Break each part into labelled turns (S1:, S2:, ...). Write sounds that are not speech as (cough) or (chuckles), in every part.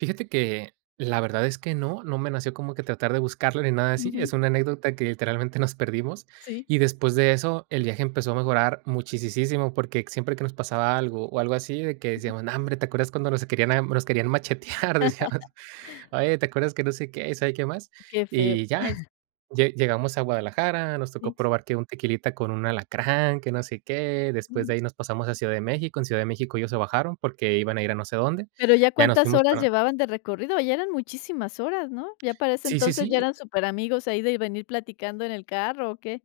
S1: Fíjate que la verdad es que no, no me nació como que tratar de buscarle, nada así. Es
S2: Ujú.
S1: una anécdota que literalmente nos perdimos,
S2: Sí.
S1: y después de eso el viaje empezó a mejorar muchisisísimo, porque siempre que nos pasaba algo, o, algo así, de que
S2: Ujú.
S1: decíamos: "Nombre, ¿te acuerdas cuando nos a querían a nos querían machetear?"Decíamos:
S2: (laughs)
S1: "Oye, ¿te acuerdas que?" no sé qué, y sabe qué más.
S2: Qué feo.
S1: Y ya,
S2: (chuckles)
S1: lle llegamos a Guadalajara, nos tocó
S2: Sí.
S1: probar que un tequilita con un alacrán, que no sé qué, después de
S2: Ujú.
S1: ahí nos pasamos a Ciudad de México. En Ciudad de México ellos se bajaron, porque iban a ir a no sé dónde,
S2: ¿Pero ya
S1: ya nos
S2: cuántas
S1: fuimos
S2: horas
S1: para
S2: llevaban de recorrido? ¿Ya eran muchísimas horas, no? ¿Ya para ese
S1: Sí, sí,
S2: entonces ya
S1: sí.
S2: eran superamigos ahí de venir platicando en el carro, o qué?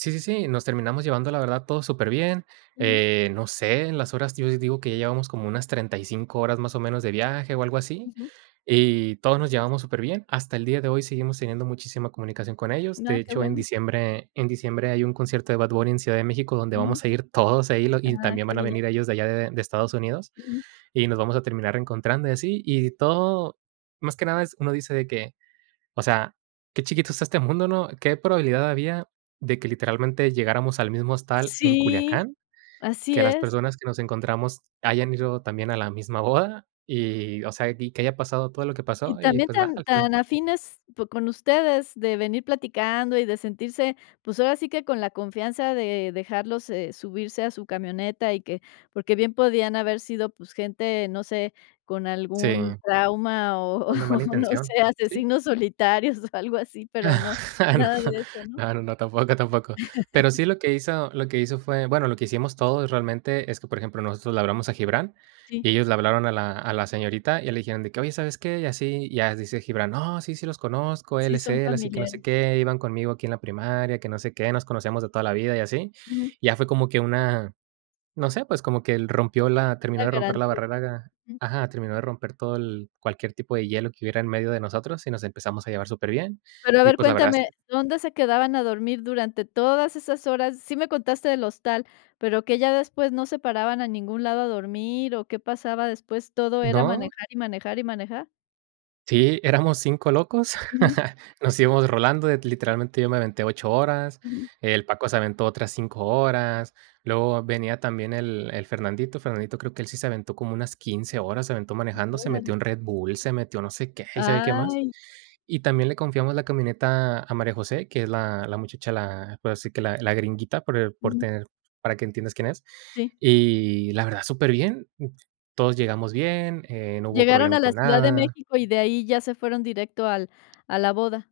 S1: Sí, sí, sí, nos terminamos llevando la verdad todo súper bien.
S2: Ujú.
S1: Eh, no sé, en las horas, yo digo que ya llevamos como unas 35 horas, más o menos, de viaje, o, algo así,
S2: Ujú.
S1: y todos nos llevamos superbién. Hasta el día de hoy seguimos teniendo muchísima comunicación con ellos.
S2: N
S1: De
S2: ah, que
S1: hecho en
S2: bueno.
S1: diciembre en diciembre hay un concierto de Bad Bunny en Ciudad de México donde
S2: Ujú.
S1: vamos a ir todos ahí lo y
S2: Ah,
S1: también
S2: que
S1: van a
S2: bien.
S1: venir ellos de allá de de Estados Unidos,
S2: Ujú.
S1: y nos vamos a terminar encontrando, y así. Y todo más que nada es, uno dice de que, o sea, qué chiquito es este mundo, ¿no? ¿Qué probabilidad había de que literalmente llegáramos al mismo hostal en
S2: Sí,
S1: Culiacán?
S2: así
S1: Que las
S2: es.
S1: personas que nos encontramos hayan ido también a la misma boda y, o sea, y que haya pasado todo lo que
S2: Y
S1: pasó y,
S2: también
S1: pues, nada,
S2: tan
S1: al final.
S2: tan afines po con ustedes de venir platicando y de sentirse, pues, ahora sí que con la confianza de dejarlo, eh, subirse a su camioneta, y que porque bien podían haber sido, pues, gente, no sé, con algún
S1: Sí.
S2: trauma o
S1: Con la mala
S2: o, no
S1: intención,
S2: sé,
S1: ¿sí?
S2: asesinos solitarios, o, algo así, pero no, nada
S1: (chuckles)
S2: de eso, ¿no?
S1: No, no, no, tampoco, tampoco. Pero
S2: (laughs)
S1: sí lo que hizo lo que hizo fue bueno, lo que hicimos todos realmente es que, por ejemplo, nosotros le hablamos a Gibrán,
S2: Sí.
S1: y ellos le hablaron a la a la señorita, y ya le dijeron de que: "Oye, ¿sabes qué? Y así." Y ya dice Gibrán: "No, sí, sí los conozco, él
S2: Sí,
S1: es
S2: son
S1: él, así que no sé
S2: familiares.
S1: qué, iban conmigo aquí en la primaria, que no sé qué, nos conocíamos de toda la vida y así".
S2: Ujú.
S1: Ya fue como que una no sé, pues, como que el rompió la terminó
S2: La
S1: de romper la
S2: garantía.
S1: barrera ga
S2: Mm.
S1: ajá, terminó de romper todo el cualquier tipo de hielo que hubiera en medio de nosotros, y nos empezamos a llevar súper bien.
S2: Pero, a
S1: Y
S2: ver,
S1: pues, la verdad es
S2: cuéntame,
S1: que
S2: ¿dónde se quedaban a dormir durante todas esas horas? Sí me contaste del hostal, pero que ya después ¿no se paraban a ningún lado a dormir, o, qué pasaba después, todo era
S1: ¿No?
S2: manejar, y manejar, y manejar?
S1: Sí, éramos 5 locos.
S2: Ujú.
S1: (chuckles) Nos íbamos rolando, l literalmente yo me aventé 8 horas,
S2: Ujú.
S1: el Paco se aventó otras 5 horas, luego venía también el el Fernandito, Fernandito creo que él sí se aventó como unas 15 horas, se aventó
S2: Mm,
S1: manejando, se metió
S2: órale.
S1: un Red Bull, se metió no sé qué, y sabe qué más.
S2: Ay.
S1: Y también le confiamos la camioneta a María José, que es la la muchacha, la puedo decir que la la gringuita por el por
S2: Ujú.
S1: tener para que entiendas quién es.
S2: Sí.
S1: Y la verdad súper bien, todos llegamos bien, eh, no hubo
S2: Llegaron
S1: problema
S2: a la
S1: con
S2: Ciudad de
S1: nada.
S2: México, y de ahí ya se fueron directo al a la boda.